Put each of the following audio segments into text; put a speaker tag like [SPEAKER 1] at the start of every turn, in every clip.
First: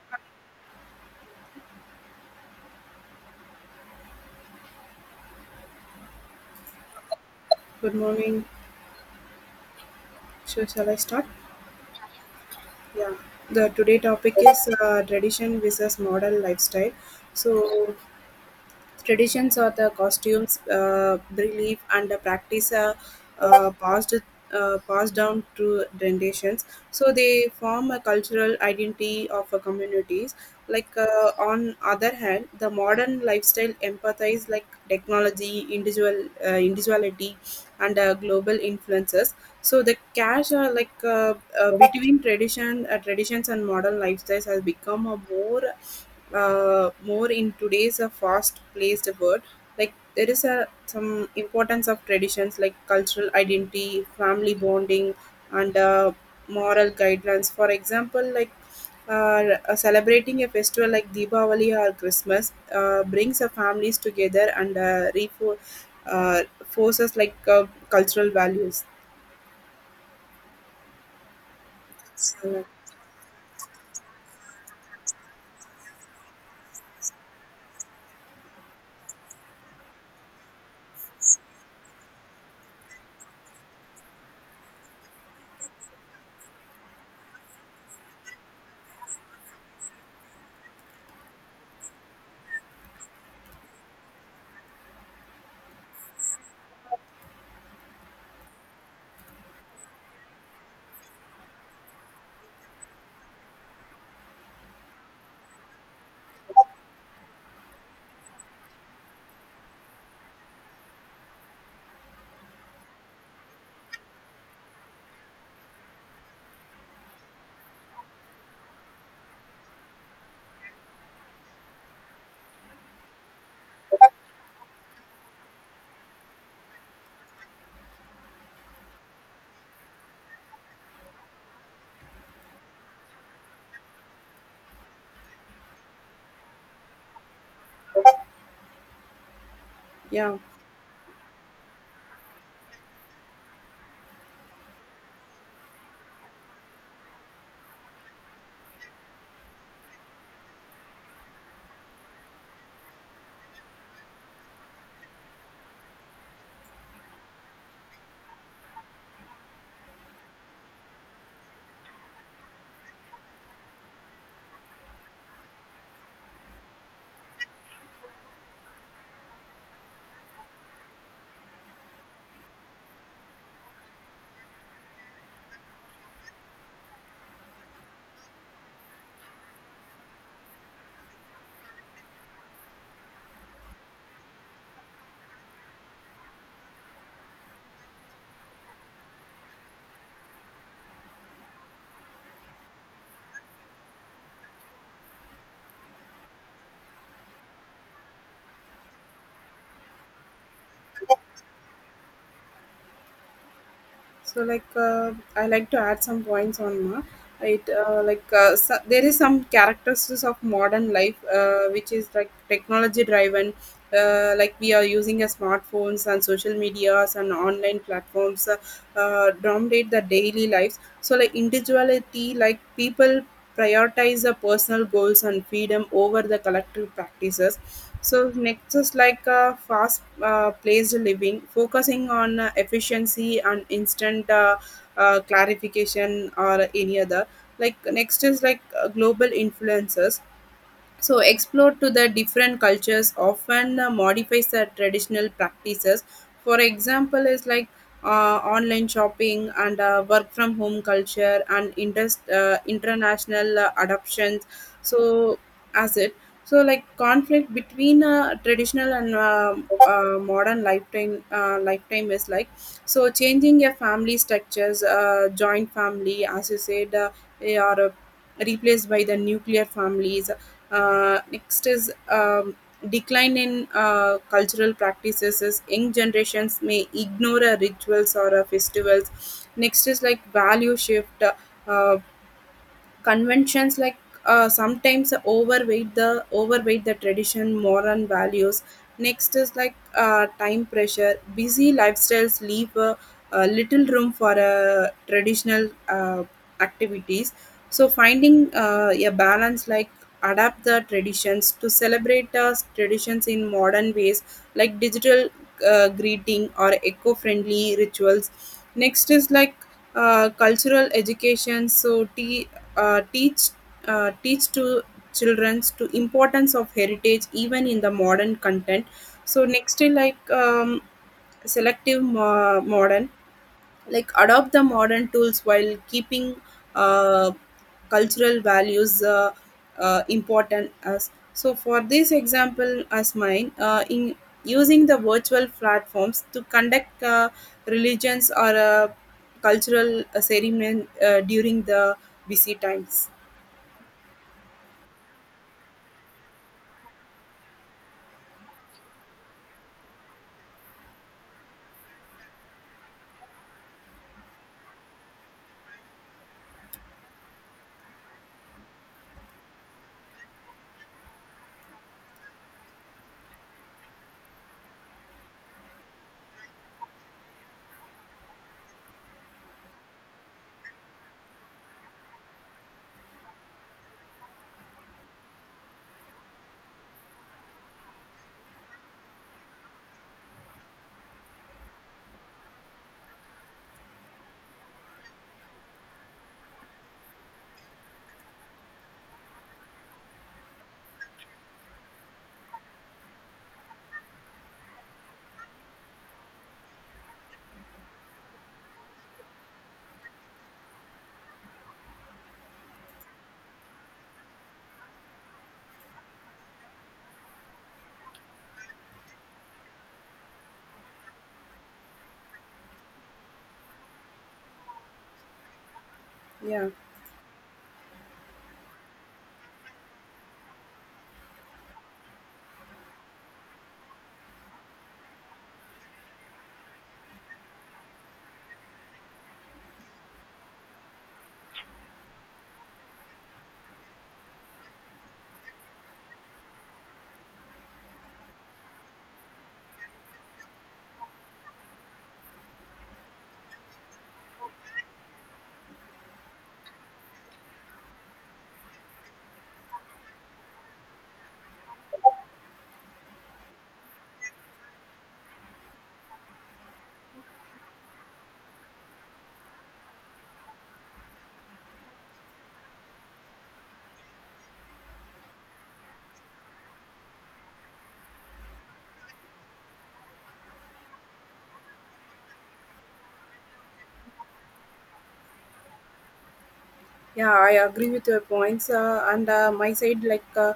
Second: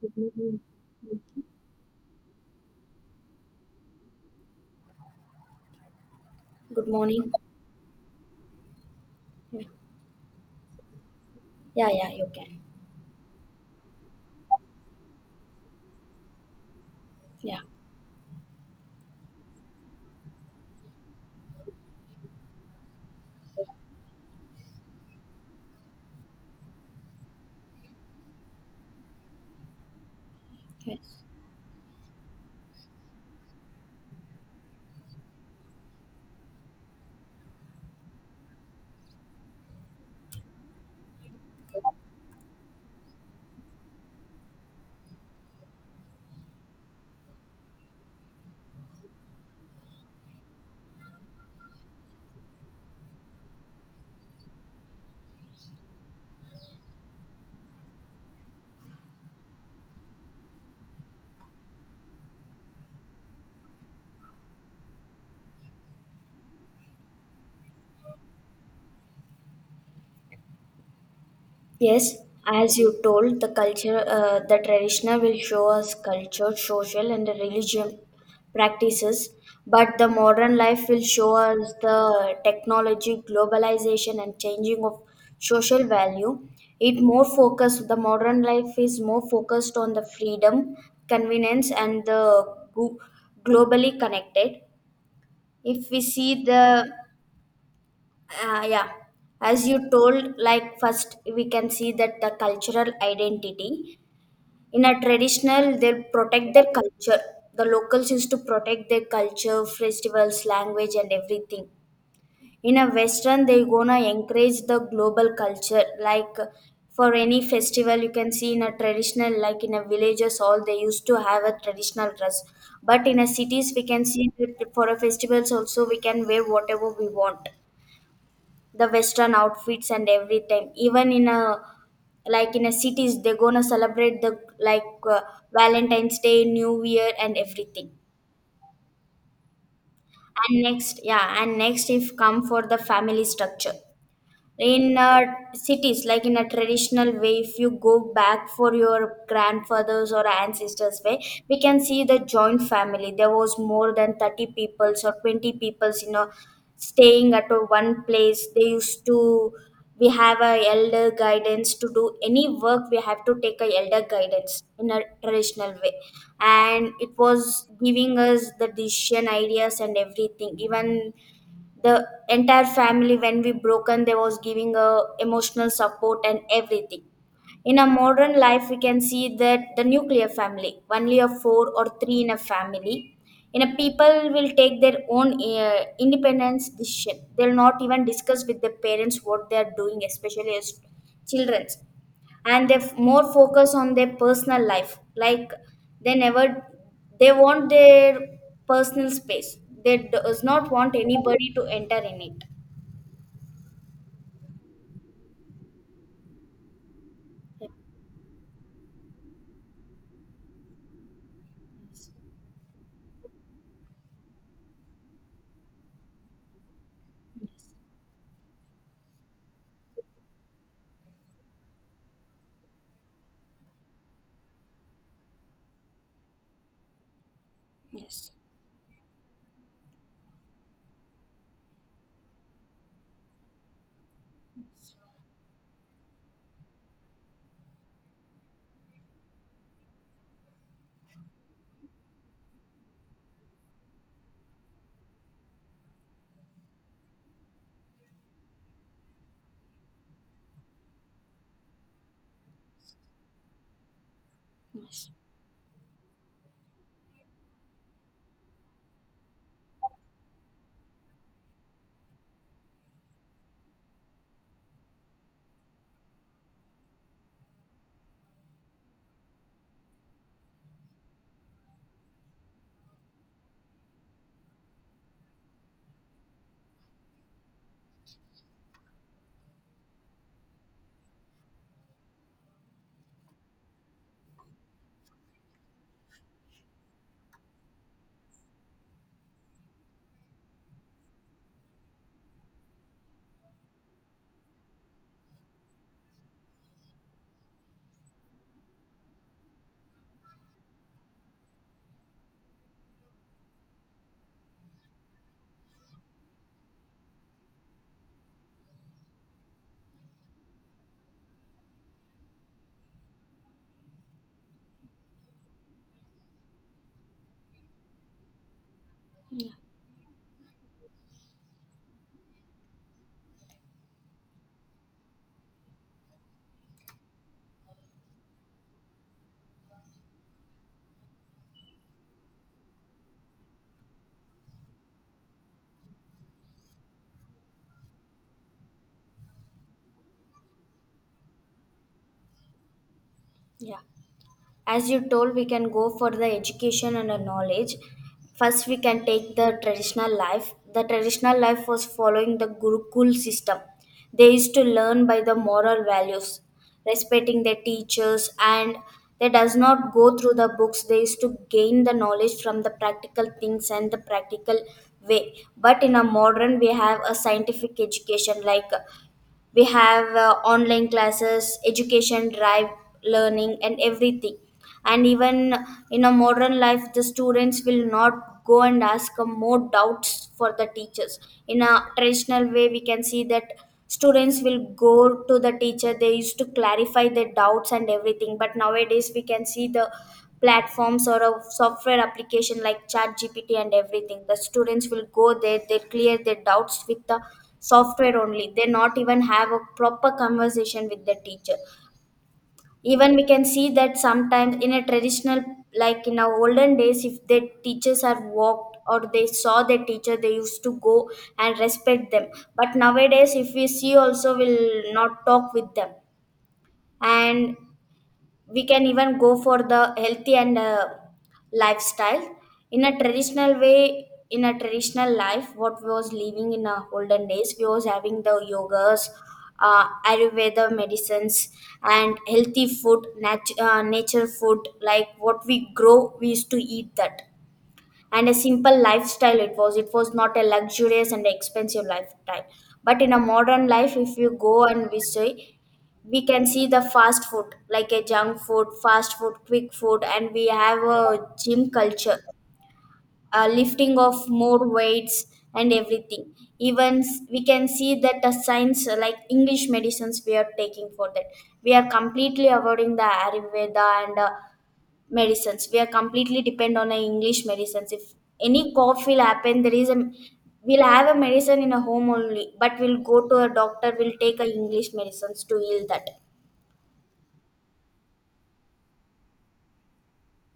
[SPEAKER 1] Good morning.
[SPEAKER 2] Good morning. So shall I start?
[SPEAKER 1] Yeah, yeah, you can.
[SPEAKER 2] Yeah. The today topic is tradition versus modern lifestyle. Yeah.
[SPEAKER 1] Yeah.
[SPEAKER 2] So traditions or the costumes, belief, and the practice are passed down through generations. So they form a cultural identity of a communities. Like
[SPEAKER 1] Yes.
[SPEAKER 2] on other hand, the modern lifestyle empathize like technology, individuality, and global influences. So the cash are like between traditions and modern lifestyles has become a more more in today's fast-paced world. Like there is a some importance of traditions like cultural identity, family bonding, and moral guidelines. For example, like celebrating a festival like Diwali or Christmas brings the families together and forces like cultural values.
[SPEAKER 1] Yes,
[SPEAKER 2] So
[SPEAKER 1] as you told, the culture, the traditional will show us culture, social, and the religion practices, but the modern life will show us the technology, globalization, and changing of social value. It more focused, the modern life is more focused on the freedom, convenience, and the glo- globally connected. If we see the yeah, as you told, like first we can see that the cultural identity in a traditional they protect their culture. The locals used to protect their culture, festivals, language, and everything. In a Western, they gonna encourage the global culture. Like for any festival, you can see in a traditional, like in a villages, all they used to have a traditional dress. But in a cities, we can see that for a festivals also we can wear whatever we want, the western outfits and everything, even in a, like in a cities they're gonna celebrate the, like, Valentine's Day, New Year, and everything.
[SPEAKER 2] yeah.
[SPEAKER 1] And next yeah and next if come for the family structure in, cities, like in a traditional way if you go back for your grandfathers or ancestors way we can see the joint family. There was more than 30 peoples or 20 peoples, staying at a one place. They used to, we have a elder guidance to do any work. We have to take a elder guidance in a traditional way, and it was giving us the decision, ideas, and everything. Even the entire family when we broken, they was giving a emotional support and everything. In a modern life we can see that the nuclear family, only a four or three in a family. In a people will take their own independence decision. They'll not even discuss with their parents what they are doing, especially as children. And they more focus on their personal life. Like, they never, they want their personal space. They does not want anybody to enter in it.
[SPEAKER 2] So I like to add some points on Ma. It like So, there is some characteristics of modern life which is like technology driven. Like we are using a smartphones and social medias and online platforms dominate the daily lives. So like individuality, like people prioritize the personal goals and freedom over the collective practices. So
[SPEAKER 1] Yes.
[SPEAKER 2] next is like a fast paced living, focusing on efficiency and instant clarification or any other. Like next is like global influences, so explore to the different cultures often modifies the traditional practices. For example is like online shopping and work from home culture and international adoptions. So as it, so like conflict between traditional and modern lifetime lifetime is like, so changing your family structures, joint family as you said are replaced by the nuclear families. Next is decline in cultural practices is young generations may ignore rituals or festivals. Next is like value shift. Uh, Conventions like sometimes overweight the tradition moral values. Next is like time pressure, busy lifestyles leave a little room for traditional activities. So finding a balance, like adapt the traditions to celebrate the traditions in modern ways, like digital greeting or eco-friendly rituals. Next is like cultural education, so uh, teach teach to children to importance of heritage even in the modern content. So next is like selective modern, like adopt the modern tools while keeping uh, cultural values important as. So for this example, as mine in using the virtual platforms to conduct religions or cultural ceremony during the busy times.
[SPEAKER 1] Yeah, as you told, we can go for the education and the knowledge. First, we can take the traditional life. The traditional life was following the gurukul system. They used to learn by the moral values, respecting their teachers, and they does not go through the books. They used to gain the knowledge from the practical things and the practical way. But in a modern we have a scientific education, like we have online classes, education, drive learning, and everything. And even in a modern life the students will not go and ask more doubts for the teachers. In a traditional way we can see that students will go to the teacher, they used to clarify their doubts and everything. But nowadays we can see the platforms or a software application like Chat GPT and everything. The students will go there, they clear their doubts with the software only. They not even have a proper conversation with the teacher. Even we can see that sometimes in a traditional, like in our olden days, if the teachers are walked or they saw the teacher, they used to go and respect them. But nowadays if we see also will not talk with them.
[SPEAKER 2] Yeah,
[SPEAKER 1] And we can even go for the healthy and, lifestyle. In a traditional way, in a traditional life, what we was living in our olden days, we was having the yogas, ayurveda medicines, and healthy food, nature food, like what we grow we used to eat that. And a simple lifestyle. It was not a luxurious and expensive lifestyle. But in a modern life, if you go and we see, we can see the fast food, like a junk food, fast food, quick food, and we have a gym culture, a lifting of more weights and everything. Even we can see that the science, like English medicines we are taking. For that we are completely avoiding the ayurveda and, medicines. We are completely depend on a English medicines. If any cough will happen, there is a, we'll have a medicine in a home only, but we'll go to a doctor, we'll take a English medicines to heal that.
[SPEAKER 2] yeah, I agree with your points, and my side like uh,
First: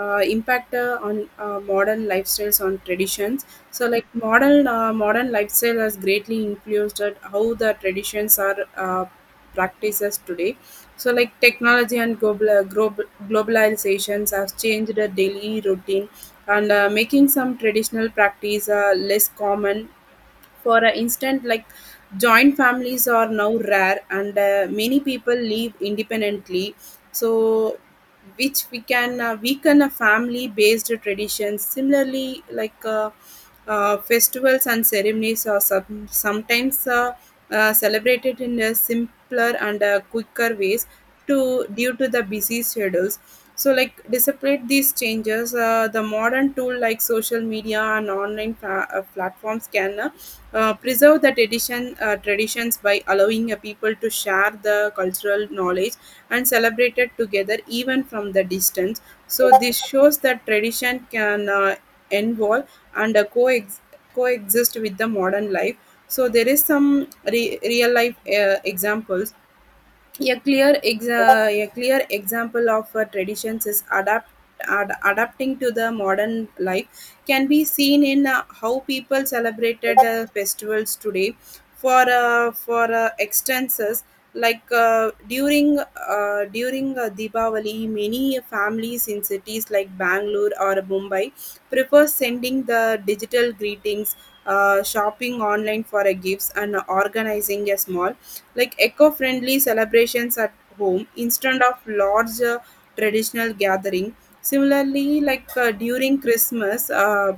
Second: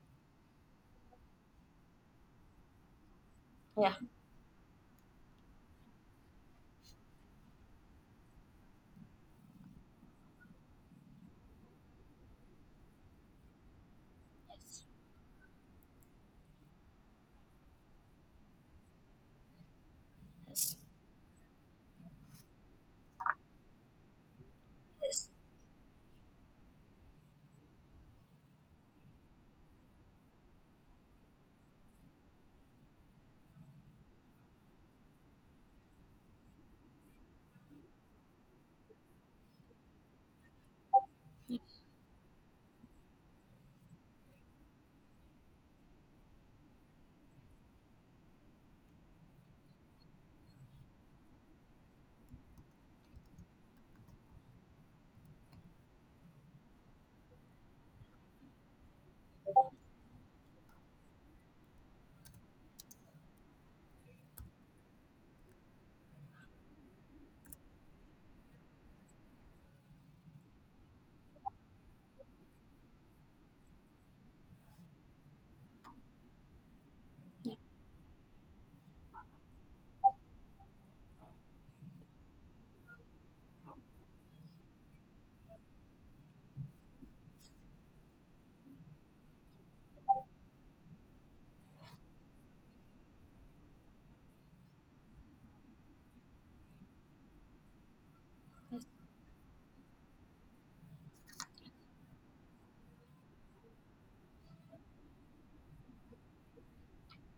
[SPEAKER 2] uh, impact on modern lifestyles on traditions. So
[SPEAKER 1] Yeah
[SPEAKER 2] like modern lifestyle has greatly influenced at how the traditions are practices today. So like technology and global globalizations have changed the daily routine and making some traditional practice less common.
[SPEAKER 1] Yes.
[SPEAKER 2] For a instance, like joint families are now rare, and many
[SPEAKER 1] Yes.
[SPEAKER 2] people live independently. So, which we can weaken a family-based traditions. Similarly, like festivals and ceremonies are sometimes celebrated in a simpler and quicker ways to due to the busy schedules. So like despite these changes, the modern tool like social media and online platforms can preserve the traditions by allowing a people to share the cultural knowledge and celebrate it together even from the distance. So this shows that tradition can involve and coexist with the modern life. So there is some real life examples. A a clear example of traditions is adapting to the modern life can be seen in how people celebrated festivals today. For extenses, like during Diwali, many families in cities like Bangalore or Mumbai prefer sending the digital greetings, shopping online for a gifts, and organizing a small, like eco-friendly celebrations at home instead of large traditional gathering. Similarly, like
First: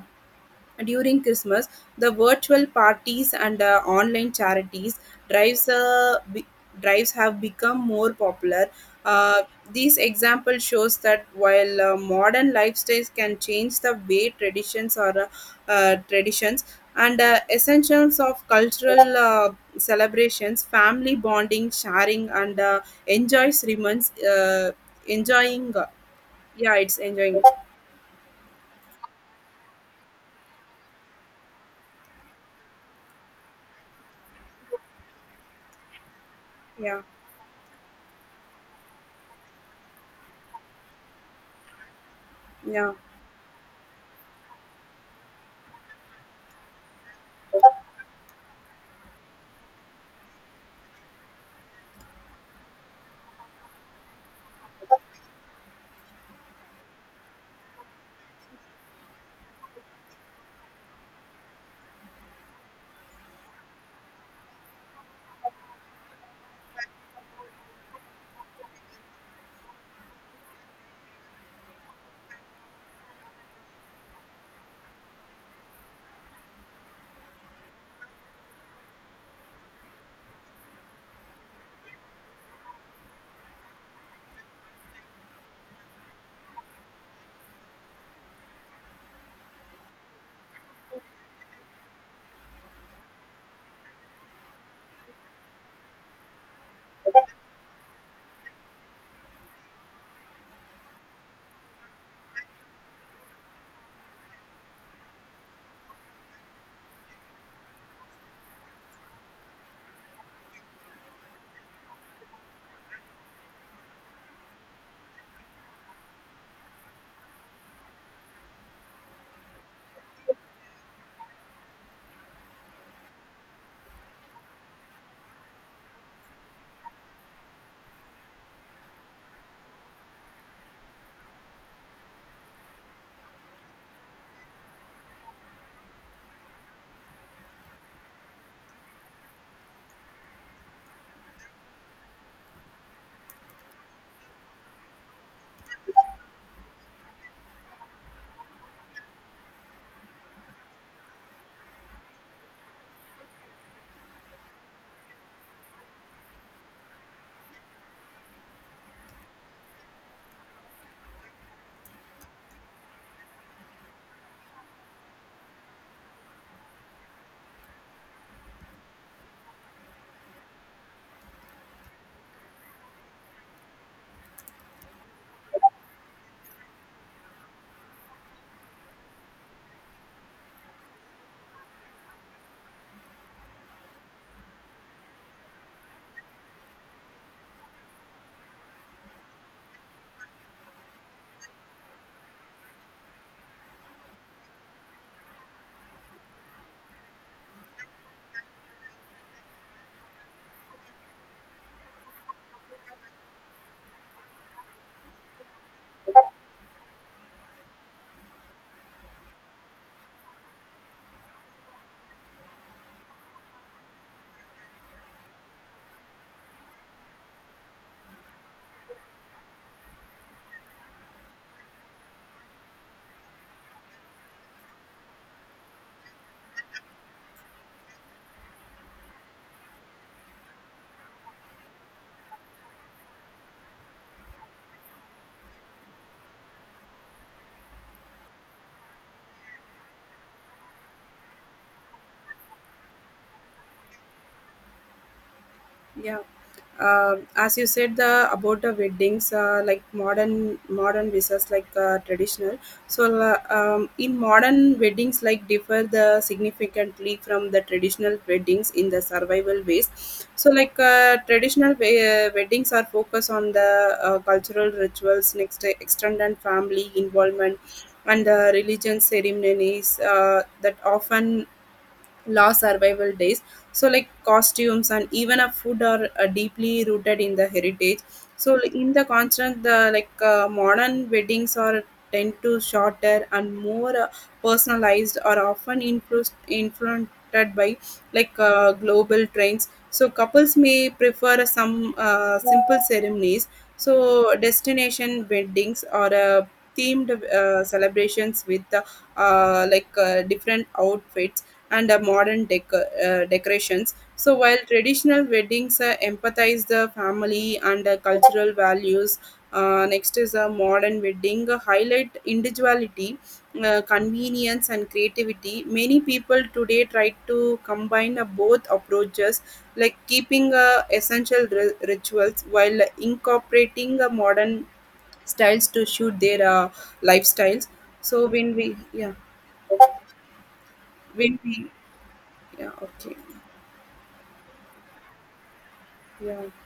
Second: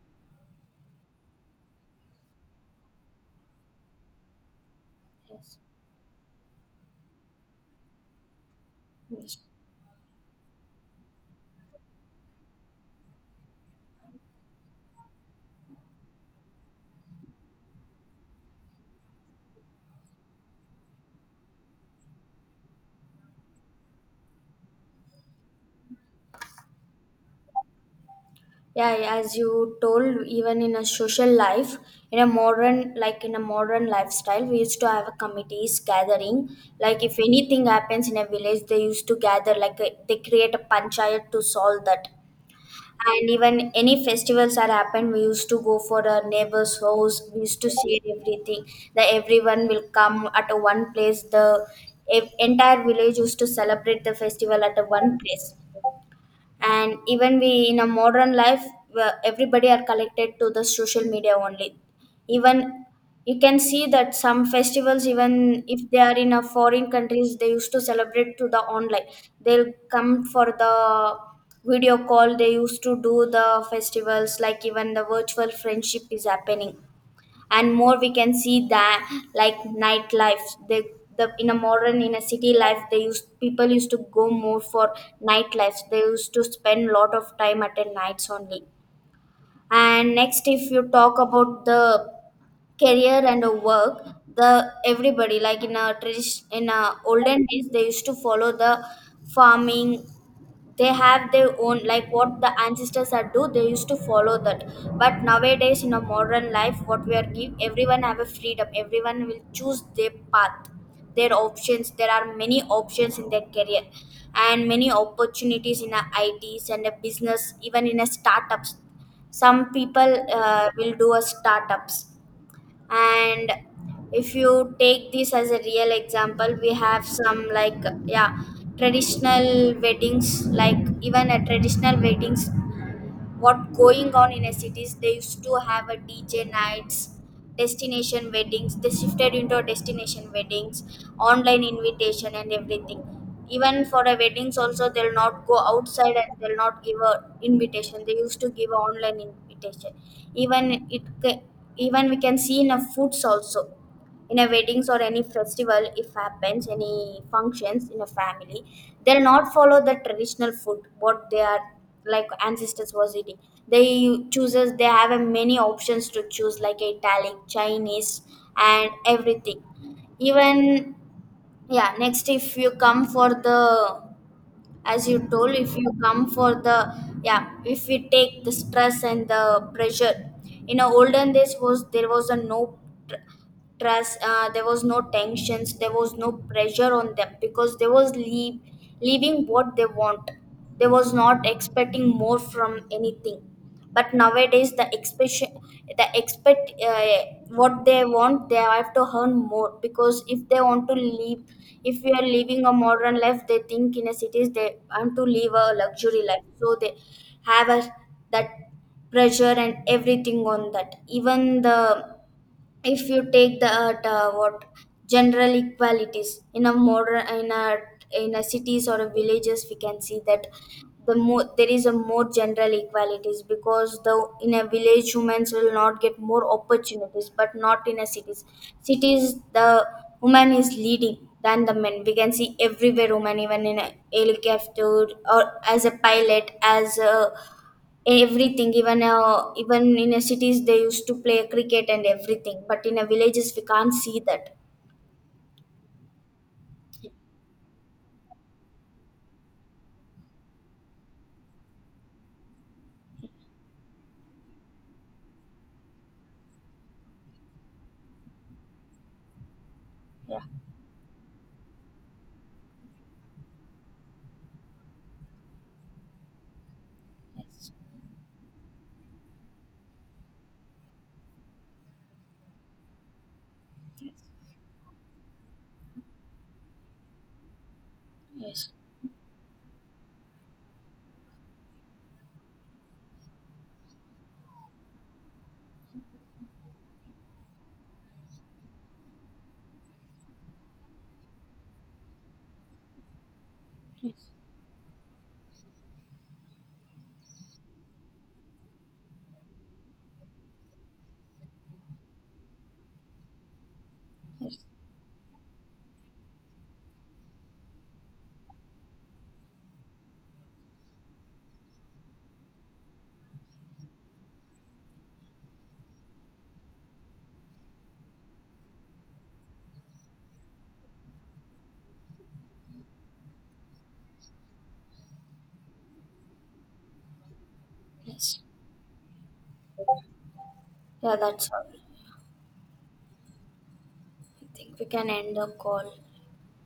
[SPEAKER 2] during Christmas, the virtual parties and online charities drives uh, be- drives have become more popular.
[SPEAKER 1] Yes.
[SPEAKER 2] Uh, this example shows that while modern lifestyles can change the way traditions and essentials of cultural celebrations, family bonding, sharing, and enjoys remains enjoying. Yeah, it's enjoying.
[SPEAKER 1] Yeah, yeah, as you told, even in a social life, in a modern, like in a modern lifestyle we used to have a committees gathering. Like
[SPEAKER 2] Yeah,
[SPEAKER 1] if anything happens in a village, they used to gather, they create a panchayat to solve that.
[SPEAKER 2] yeah.
[SPEAKER 1] And even any festivals are happened, we used to go for our neighbor's house, we used to share everything. That everyone will come at a one place, the entire village used to celebrate the festival at a one place. And even we, in a modern life where everybody are connected to the social media only. Even you can see that some festivals, even if they are in a foreign countries, they used to celebrate to the online. They'll come for the video call, they used to do the festivals, like even the virtual friendship is happening. And more we can see that, like nightlife. The in a modern, in a city life, they used people used to go more for nightlife. They used to spend a lot of time at the nights only. And next, if you talk about the career and a work, the everybody, like in a tradition, in a olden days they used to follow the farming. They have their own, like what the ancestors are do they used to follow that. But nowadays in a modern life, what we are give, everyone have a freedom, everyone will choose their path, their options. There are many options in their career, and many opportunities in a its and a business, even in a startups. Some people will do a startups. And if you take this as a real example, we have some like, yeah, traditional weddings. Like even a traditional weddings, what going on in a cities, they used to have a DJ nights, destination weddings. They shifted into a destination weddings, online invitation, and everything. Even for a weddings also they'll not go outside, and they'll not give a invitation, they used to give a online invitation. Even even we can see in a foods also. In a weddings or any festival if happens any functions in a family, they'll not follow the traditional food, what they are like ancestors was eating. They chooses, they have a many options to choose, like Italian, Chinese, and everything. Even, yeah, next, if you come for the, as you told, if you come for the, yeah, if we take the stress and the pressure, in our olden days was, there was a no tr- trust, there was no tensions, there was no pressure on them, because they was leaving what they want. They was not expecting more from anything. But nowadays the expectation, the expect what they want, they have to earn more, because if they want to live, if we are living a modern life, they think, in a cities they want to live a luxury life, so they have a, that pressure and everything on that. Even the, if you take the, what, general equalities in a modern, in a, in a cities or a villages, we can see that the more, there is a more general equalities, because the in a village humans will not get more opportunities, but not in a cities, the woman is leading than the men. We can see everywhere woman, even in a helicopter or as a pilot, as a everything. Even, even in a cities they used to play cricket and everything, but in a villages we can't see that.
[SPEAKER 2] Yeah. As you said the about the weddings, like modern visas, like traditional. In modern weddings like differ the significantly from the traditional weddings in the survival ways. So like weddings are focused on the cultural rituals, next extended family involvement and the religion ceremonies that often law survival days. So like costumes and even a food are deeply rooted in the heritage. So like, in the contrast, the like modern weddings are tend to shorter and more personalized, are often influenced by like global trends. So couples may prefer some simple ceremonies, so destination weddings or themed celebrations with different outfits and modern decorations. So while traditional weddings empathize the family and cultural values, next is a modern wedding highlight individuality, convenience, and creativity. Many people today try to combine both approaches, like keeping essential rituals while incorporating modern styles to suit their lifestyles. So
[SPEAKER 1] Yeah,
[SPEAKER 2] when
[SPEAKER 1] that's all,
[SPEAKER 2] we
[SPEAKER 1] I
[SPEAKER 2] yeah Okay.
[SPEAKER 1] think we can end the call.
[SPEAKER 2] Yeah.